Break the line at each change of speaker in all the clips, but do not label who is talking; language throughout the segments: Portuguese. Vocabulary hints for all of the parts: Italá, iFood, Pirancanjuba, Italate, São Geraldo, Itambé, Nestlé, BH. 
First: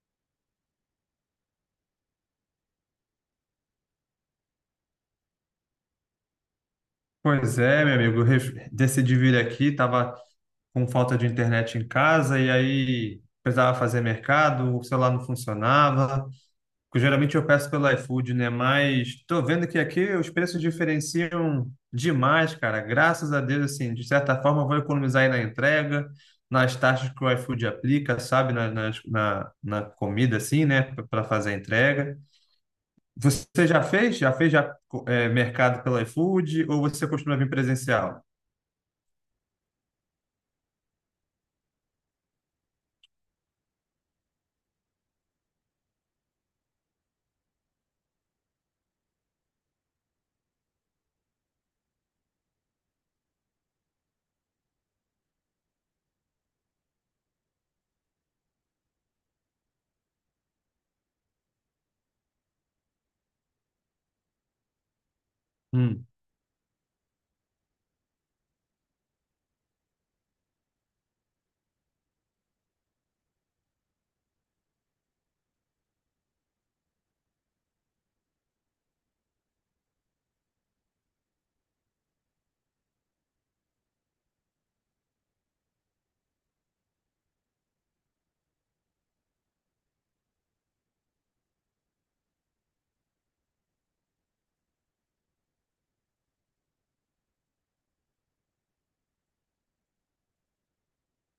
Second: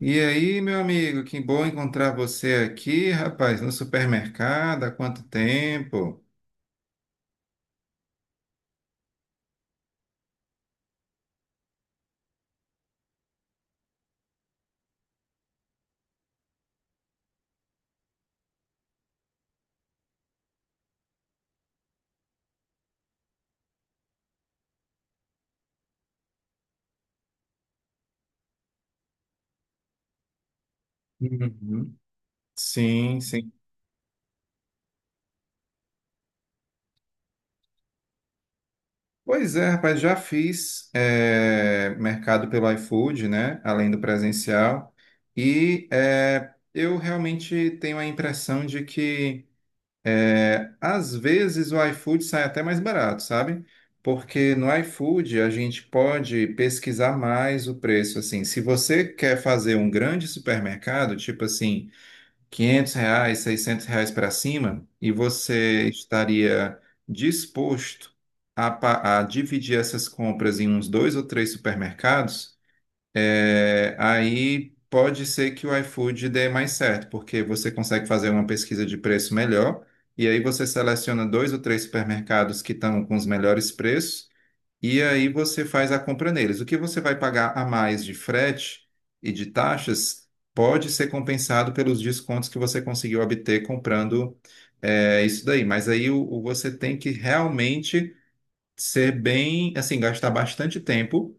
E aí, meu amigo, que bom encontrar você aqui, rapaz, no supermercado, há quanto tempo?
Pois é, meu amigo, decidi vir aqui, tava com falta de internet em casa e aí precisava fazer mercado, o celular não funcionava. Porque geralmente eu peço pelo iFood, né? Mas tô vendo que aqui os preços diferenciam demais, cara. Graças a Deus, assim, de certa forma eu vou economizar aí na entrega, nas taxas que o iFood aplica, sabe? Na comida, assim, né? Para fazer a
Uhum.
entrega.
Sim, sim.
Você já fez? Já fez já, mercado pelo iFood ou você costuma vir presencial?
Pois é, rapaz, já fiz mercado pelo iFood, né? Além do presencial. E eu realmente tenho a impressão de que às vezes o iFood sai até mais barato, sabe? Porque no iFood a gente pode pesquisar mais o preço, assim. Se você quer fazer um grande supermercado, tipo assim, R$ 500, R$ 600 para cima, e você
Hum,
estaria disposto a dividir essas compras em uns dois ou três supermercados, aí pode ser que o iFood dê mais certo, porque você consegue fazer uma pesquisa de preço melhor, e aí você seleciona dois ou três supermercados que estão com os melhores preços, e aí você faz a compra neles. O que você vai pagar a mais de frete e de taxas pode ser compensado pelos descontos que você conseguiu obter comprando, isso daí. Mas aí você tem que realmente ser bem, assim, gastar bastante tempo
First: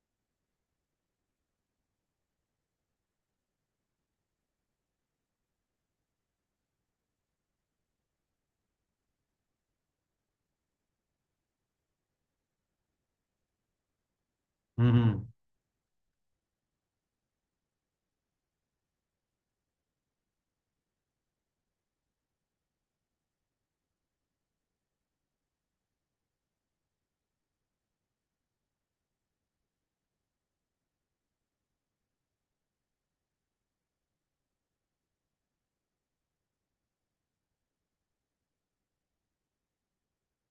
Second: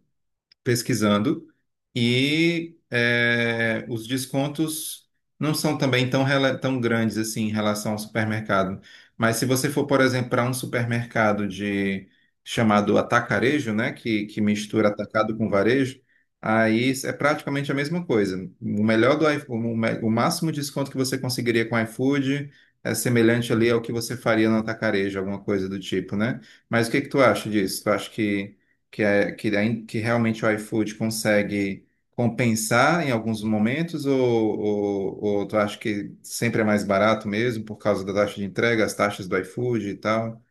pesquisando e os descontos não são também tão grandes assim em relação ao supermercado. Mas se você for, por exemplo, para um supermercado de chamado atacarejo, né, que mistura
hum.
atacado com varejo, aí é praticamente a mesma coisa. O melhor do iFood, o máximo de desconto que você conseguiria com o iFood é semelhante ali ao que você faria no atacarejo, alguma coisa do tipo, né? Mas o que que tu acha disso? Tu acha que, é, que, ain- que realmente o iFood consegue compensar em alguns momentos, ou tu acha que sempre é mais barato mesmo por causa da taxa de entrega, as taxas do iFood e tal?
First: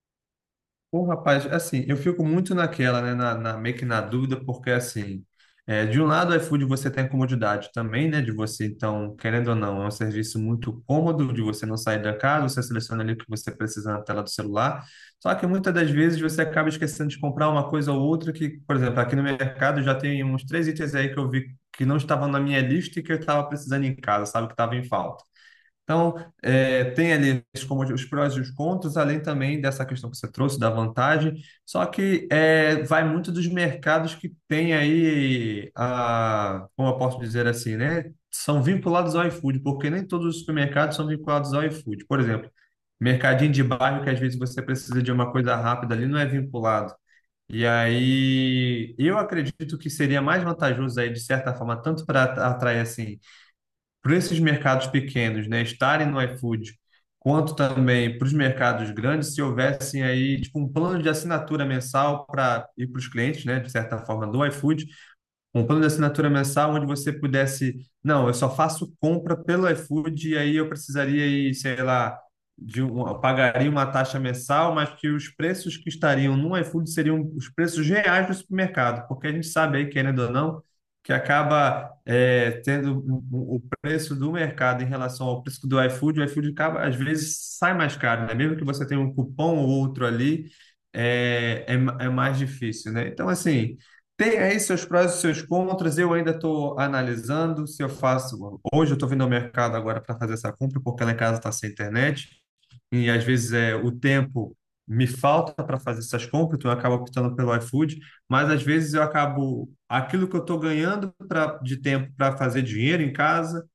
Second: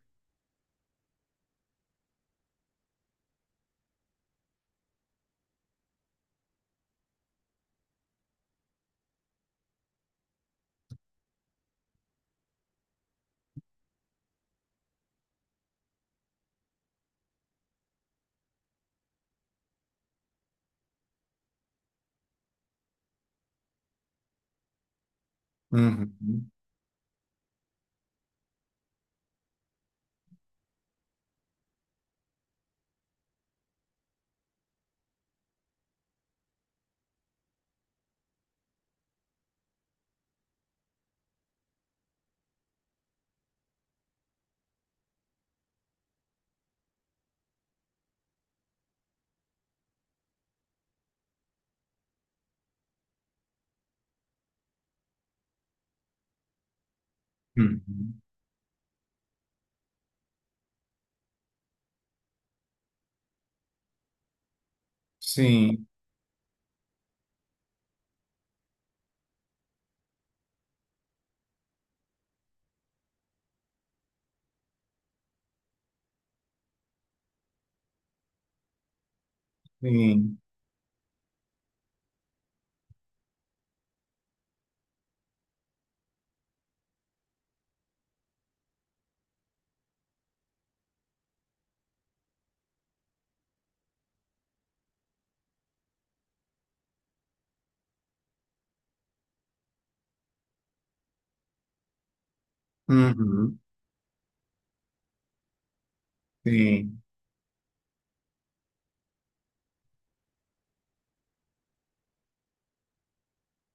Pô, rapaz, assim, eu fico muito naquela, né, meio que na dúvida, porque, assim, é, de um lado, o iFood você tem a comodidade também, né, de você, então, querendo ou não, é um serviço muito cômodo de você não sair da casa, você seleciona ali o que você precisa na tela do celular, só que muitas das vezes você acaba esquecendo de comprar uma coisa ou outra que, por exemplo, aqui no mercado já tem uns três itens aí que eu vi que não estavam na minha lista e que eu estava precisando em casa, sabe, que estava em falta. Então,
Uhum.
é, tem ali os como os prós e os contras, além também dessa questão que você trouxe da vantagem, só que é, vai muito dos mercados que tem aí, a, como eu posso dizer assim, né? São vinculados ao iFood, porque nem todos os supermercados são vinculados ao iFood. Por exemplo, mercadinho de bairro que às vezes você precisa de uma coisa rápida ali, não é vinculado. E aí, eu acredito que seria mais vantajoso aí, de certa forma, tanto para atrair assim para esses mercados pequenos, né, estarem no iFood, quanto também
Uhum.
para os mercados grandes, se houvessem aí tipo um plano de assinatura mensal para ir para os clientes, né, de certa forma do iFood, um plano
Sim,
de assinatura mensal onde você pudesse, não, eu só faço compra pelo iFood e aí eu precisaria ir, sei lá, de um, eu pagaria uma taxa mensal, mas que os preços que estariam no iFood seriam os preços reais do supermercado, porque a gente sabe aí, querendo ou
sim.
não, que acaba é, tendo o preço do mercado em relação ao preço do iFood, o iFood acaba, às vezes sai mais caro, né? Mesmo que você tenha um cupom ou outro ali, é mais difícil, né? Então, assim, tem aí seus prós e seus contras. Eu ainda estou analisando se eu faço. Hoje eu estou vindo ao mercado agora para fazer essa compra, porque lá em casa está sem internet. E às vezes
Uhum.
é, o tempo me falta para fazer essas compras, então eu acabo
Sim.
optando pelo iFood. Mas às vezes eu acabo. Aquilo que eu estou ganhando pra, de tempo para fazer dinheiro em casa,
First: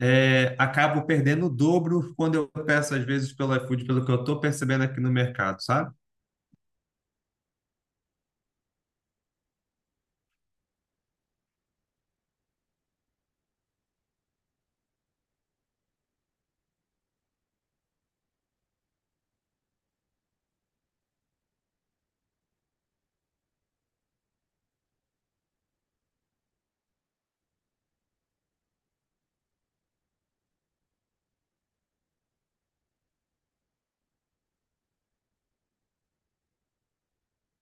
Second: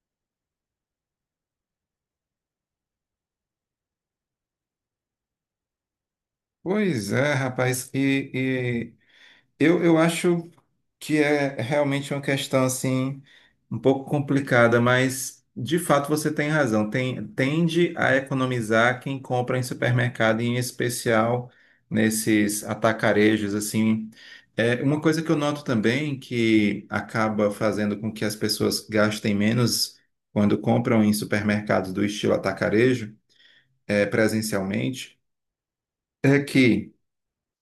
é, acabo perdendo o dobro quando eu peço às vezes pelo iFood, pelo que eu estou percebendo aqui no mercado, sabe?
Pois é, rapaz. Eu acho que é realmente uma questão assim um pouco complicada, mas de fato você tem razão. Tende a economizar quem compra em supermercado, em especial nesses atacarejos assim. É uma coisa que eu noto também que acaba fazendo com que as pessoas gastem menos quando compram em supermercados do estilo atacarejo, presencialmente, é que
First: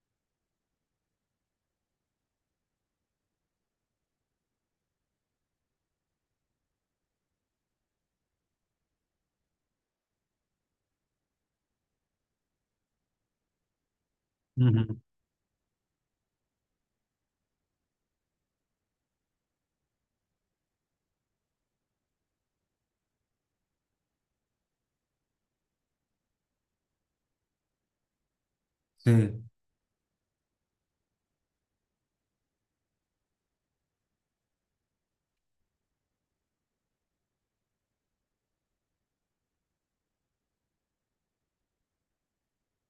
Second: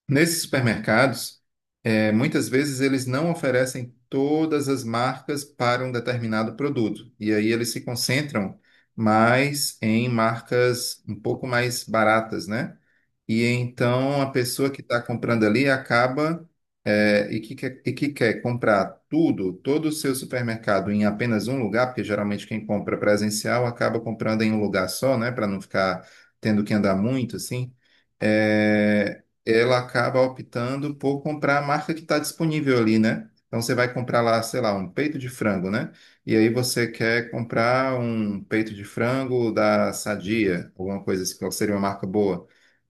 nesses supermercados, muitas vezes eles não oferecem todas as marcas para um determinado produto. E aí eles se concentram mais em marcas um pouco mais baratas, né? E então a pessoa que está
Uhum.
comprando ali acaba que quer comprar tudo, todo o seu supermercado em apenas um lugar, porque geralmente quem compra presencial acaba comprando em um lugar só, né, para não ficar tendo que andar muito assim. eh,
Sim.
ela acaba optando por comprar a marca que está disponível ali, né? Então você vai comprar lá, sei lá, um peito de frango, né? E aí você quer comprar um peito de frango da Sadia, alguma coisa assim, qual seria uma marca boa,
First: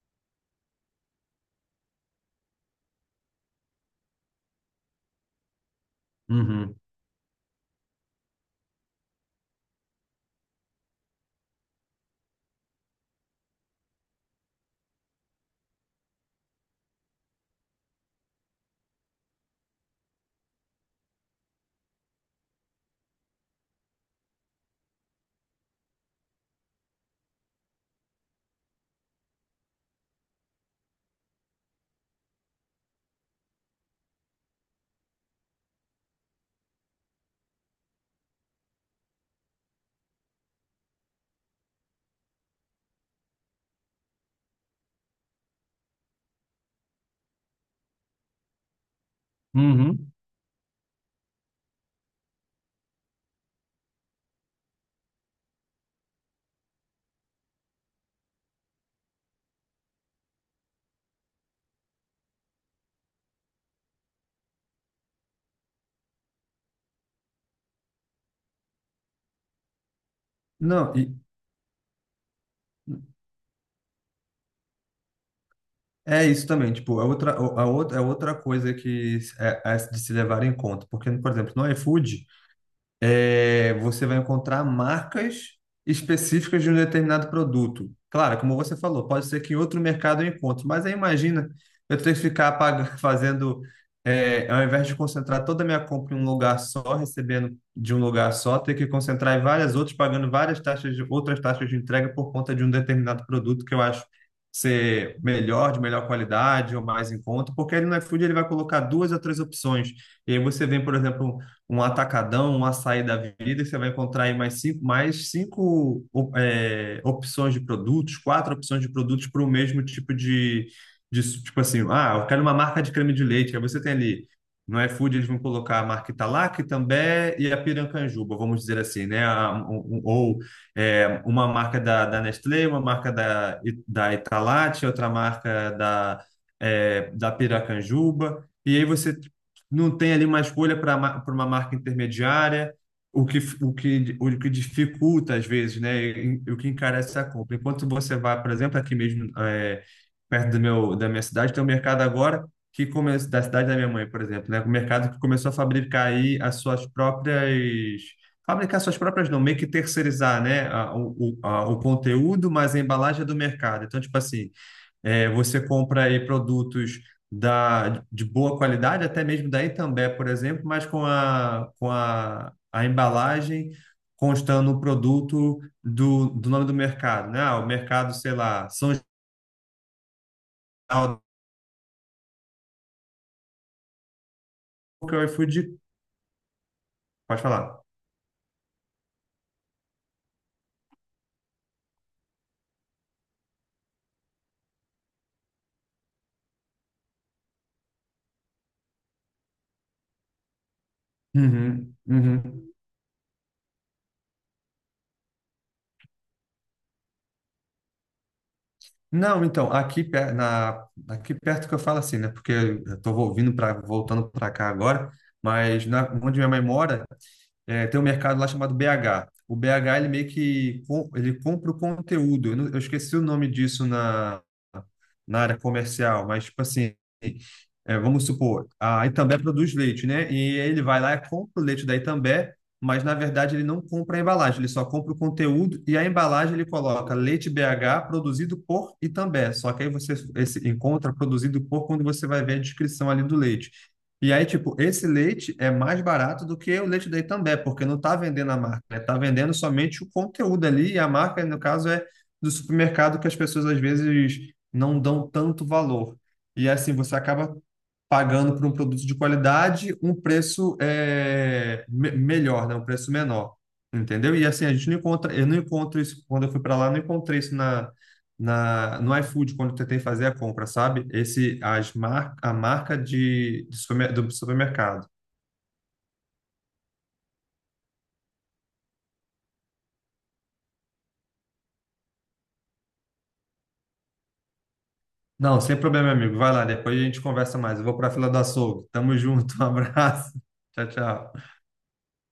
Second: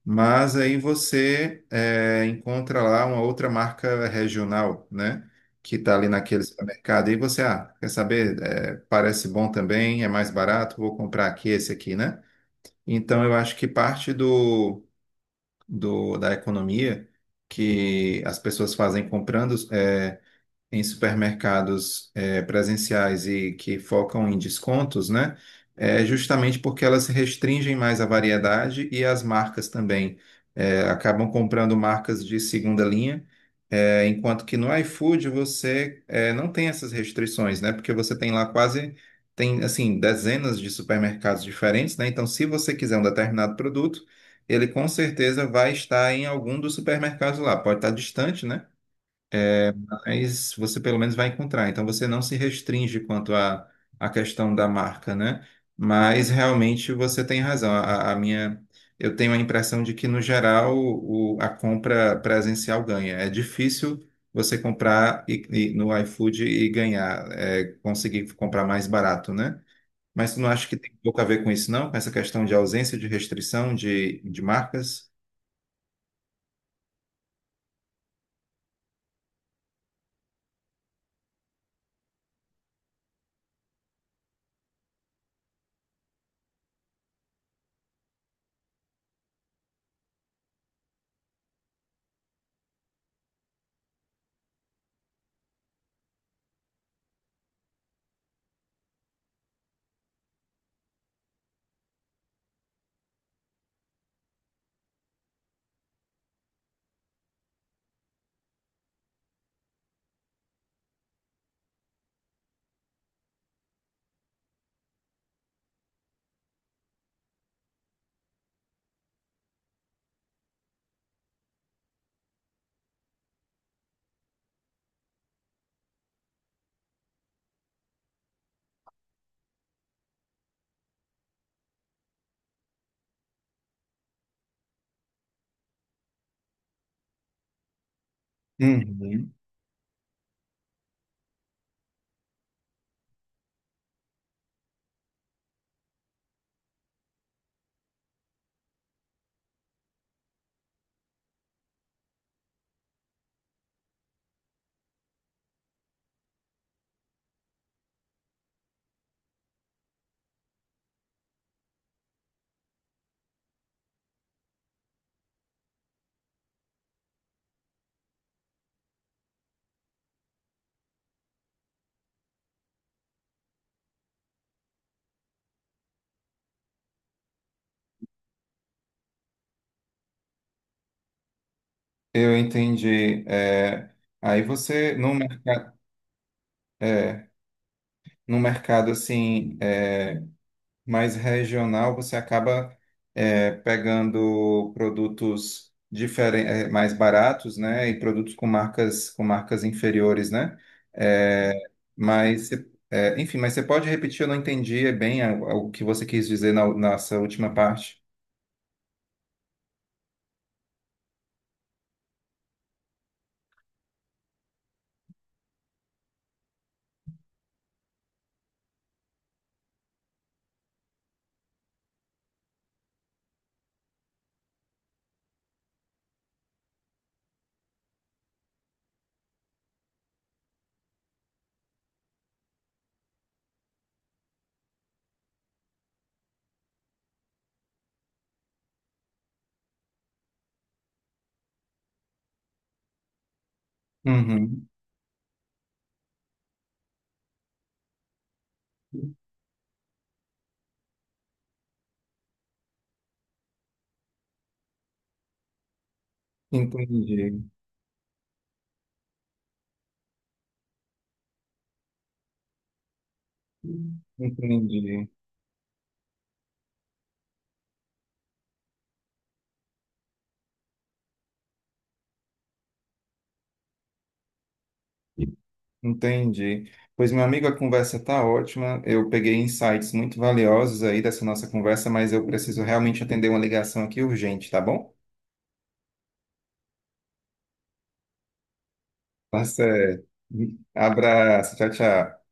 mas aí você encontra lá uma outra marca regional, né? Que está ali naquele
Uhum.
supermercado. E você, ah, quer saber? É, parece bom também, é mais barato, vou comprar aqui esse aqui, né? Então eu acho que parte do, do da economia que as pessoas fazem comprando, em supermercados presenciais e que focam em descontos, né? É justamente porque elas restringem mais a variedade e as marcas também acabam comprando marcas de segunda linha, enquanto que no iFood você não tem essas restrições, né? Porque você tem lá quase tem assim dezenas de supermercados diferentes, né? Então, se você quiser um determinado produto, ele com certeza vai estar em algum dos supermercados lá. Pode estar distante, né?
Uhum.
Mas você pelo menos vai encontrar. Então você não se restringe quanto à questão da marca, né? Mas realmente você tem razão. Eu tenho a impressão de que no geral a compra presencial ganha. É difícil você comprar e no iFood e ganhar, conseguir comprar mais barato, né? Mas tu não acha que
Não,
tem pouco a ver com isso, não? Com essa questão de ausência de restrição de marcas?
é isso também, tipo, é outra coisa que é, é de se levar em conta, porque, por exemplo, no iFood, é, você vai encontrar marcas específicas de um determinado produto. Claro, como você falou, pode ser que em outro mercado eu encontre, mas aí imagina eu ter que ficar fazendo, é, ao invés de concentrar toda a minha compra em um lugar só, recebendo de um lugar só, ter que concentrar em várias outras, pagando várias taxas de outras taxas de entrega por conta de um determinado produto que eu acho ser melhor, de melhor qualidade ou mais em conta, porque ele no iFood ele vai colocar duas ou três opções. E aí você vem, por exemplo, um atacadão, um açaí da vida, que você vai encontrar aí mais cinco é, opções de produtos, quatro opções de produtos para o mesmo tipo de, de. Tipo assim, ah, eu quero uma marca de creme de leite. Aí você tem ali. No iFood eles vão colocar a marca Italá, Itambé e a Pirancanjuba, vamos dizer assim, né? Ou é, uma marca da, da Nestlé, uma marca da, da Italate, outra marca da, é, da Piracanjuba. E aí você
Uhum.
não tem ali uma escolha para uma marca intermediária, o que dificulta às vezes, né? E, o que encarece a compra. Enquanto você vai, por exemplo, aqui mesmo, é, perto do meu, da minha cidade, tem um mercado agora que come, da cidade da minha mãe, por exemplo, né? Um mercado que começou a fabricar aí as suas próprias. Fabricar suas próprias, não, meio que terceirizar, né? A, o, a- o conteúdo, mas a embalagem é do mercado. Então, tipo assim, é, você compra aí produtos da, de boa qualidade, até mesmo da Itambé, por exemplo, mas a embalagem constando o produto do, do nome do mercado, né? Ah, o mercado, sei lá, São Geraldo,
Eu entendi. É, aí você não.
que é o iFood,
É,
pode falar.
no mercado assim é, mais regional, você acaba pegando produtos mais baratos, né, e produtos com marcas inferiores, né? É,
Uhum,
mas você-
uhum.
é, enfim, mas você pode repetir? Eu não entendi é bem o que você quis dizer na nossa última parte.
Não, então, aqui, aqui perto que eu falo assim, né? Porque eu estou ouvindo, pra, voltando para cá agora, mas na, onde minha mãe mora, é, tem um mercado lá chamado BH. O BH, ele meio que ele compra o conteúdo. Eu, eu esqueci o nome disso na, na área comercial, mas, tipo assim, é, vamos supor, a Itambé produz leite, né? E ele vai lá e compra o leite da Itambé, mas, na verdade, ele não compra a embalagem, ele só compra o conteúdo e a embalagem ele coloca leite BH produzido por Itambé. Só que aí você esse, encontra produzido por quando você vai ver a descrição ali do leite. E aí,
Uhum.
tipo, esse leite é mais barato do que o leite da Itambé, porque não está vendendo a marca, né? Está vendendo somente o conteúdo ali, e a marca, no caso, é do supermercado que as pessoas às vezes não dão tanto valor. E assim, você
Entendi,
acaba pagando por um produto de qualidade um preço melhor, né? Um preço menor, entendeu? E assim, a gente não
entendi.
encontra, eu não encontro isso, quando eu fui para lá, eu não encontrei isso na, no iFood, quando eu tentei fazer a compra, sabe? Esse, a marca de, do supermercado.
Entendi. Pois, meu amigo, a conversa está ótima. Eu peguei insights muito valiosos aí dessa nossa conversa, mas eu preciso realmente atender uma ligação aqui urgente, tá bom?
Não, sem problema, meu amigo. Vai lá, depois a gente conversa mais. Eu vou para a fila do açougue. Tamo
Tá
junto, um
certo.
abraço. Tchau, tchau.
Abraço, tchau, tchau.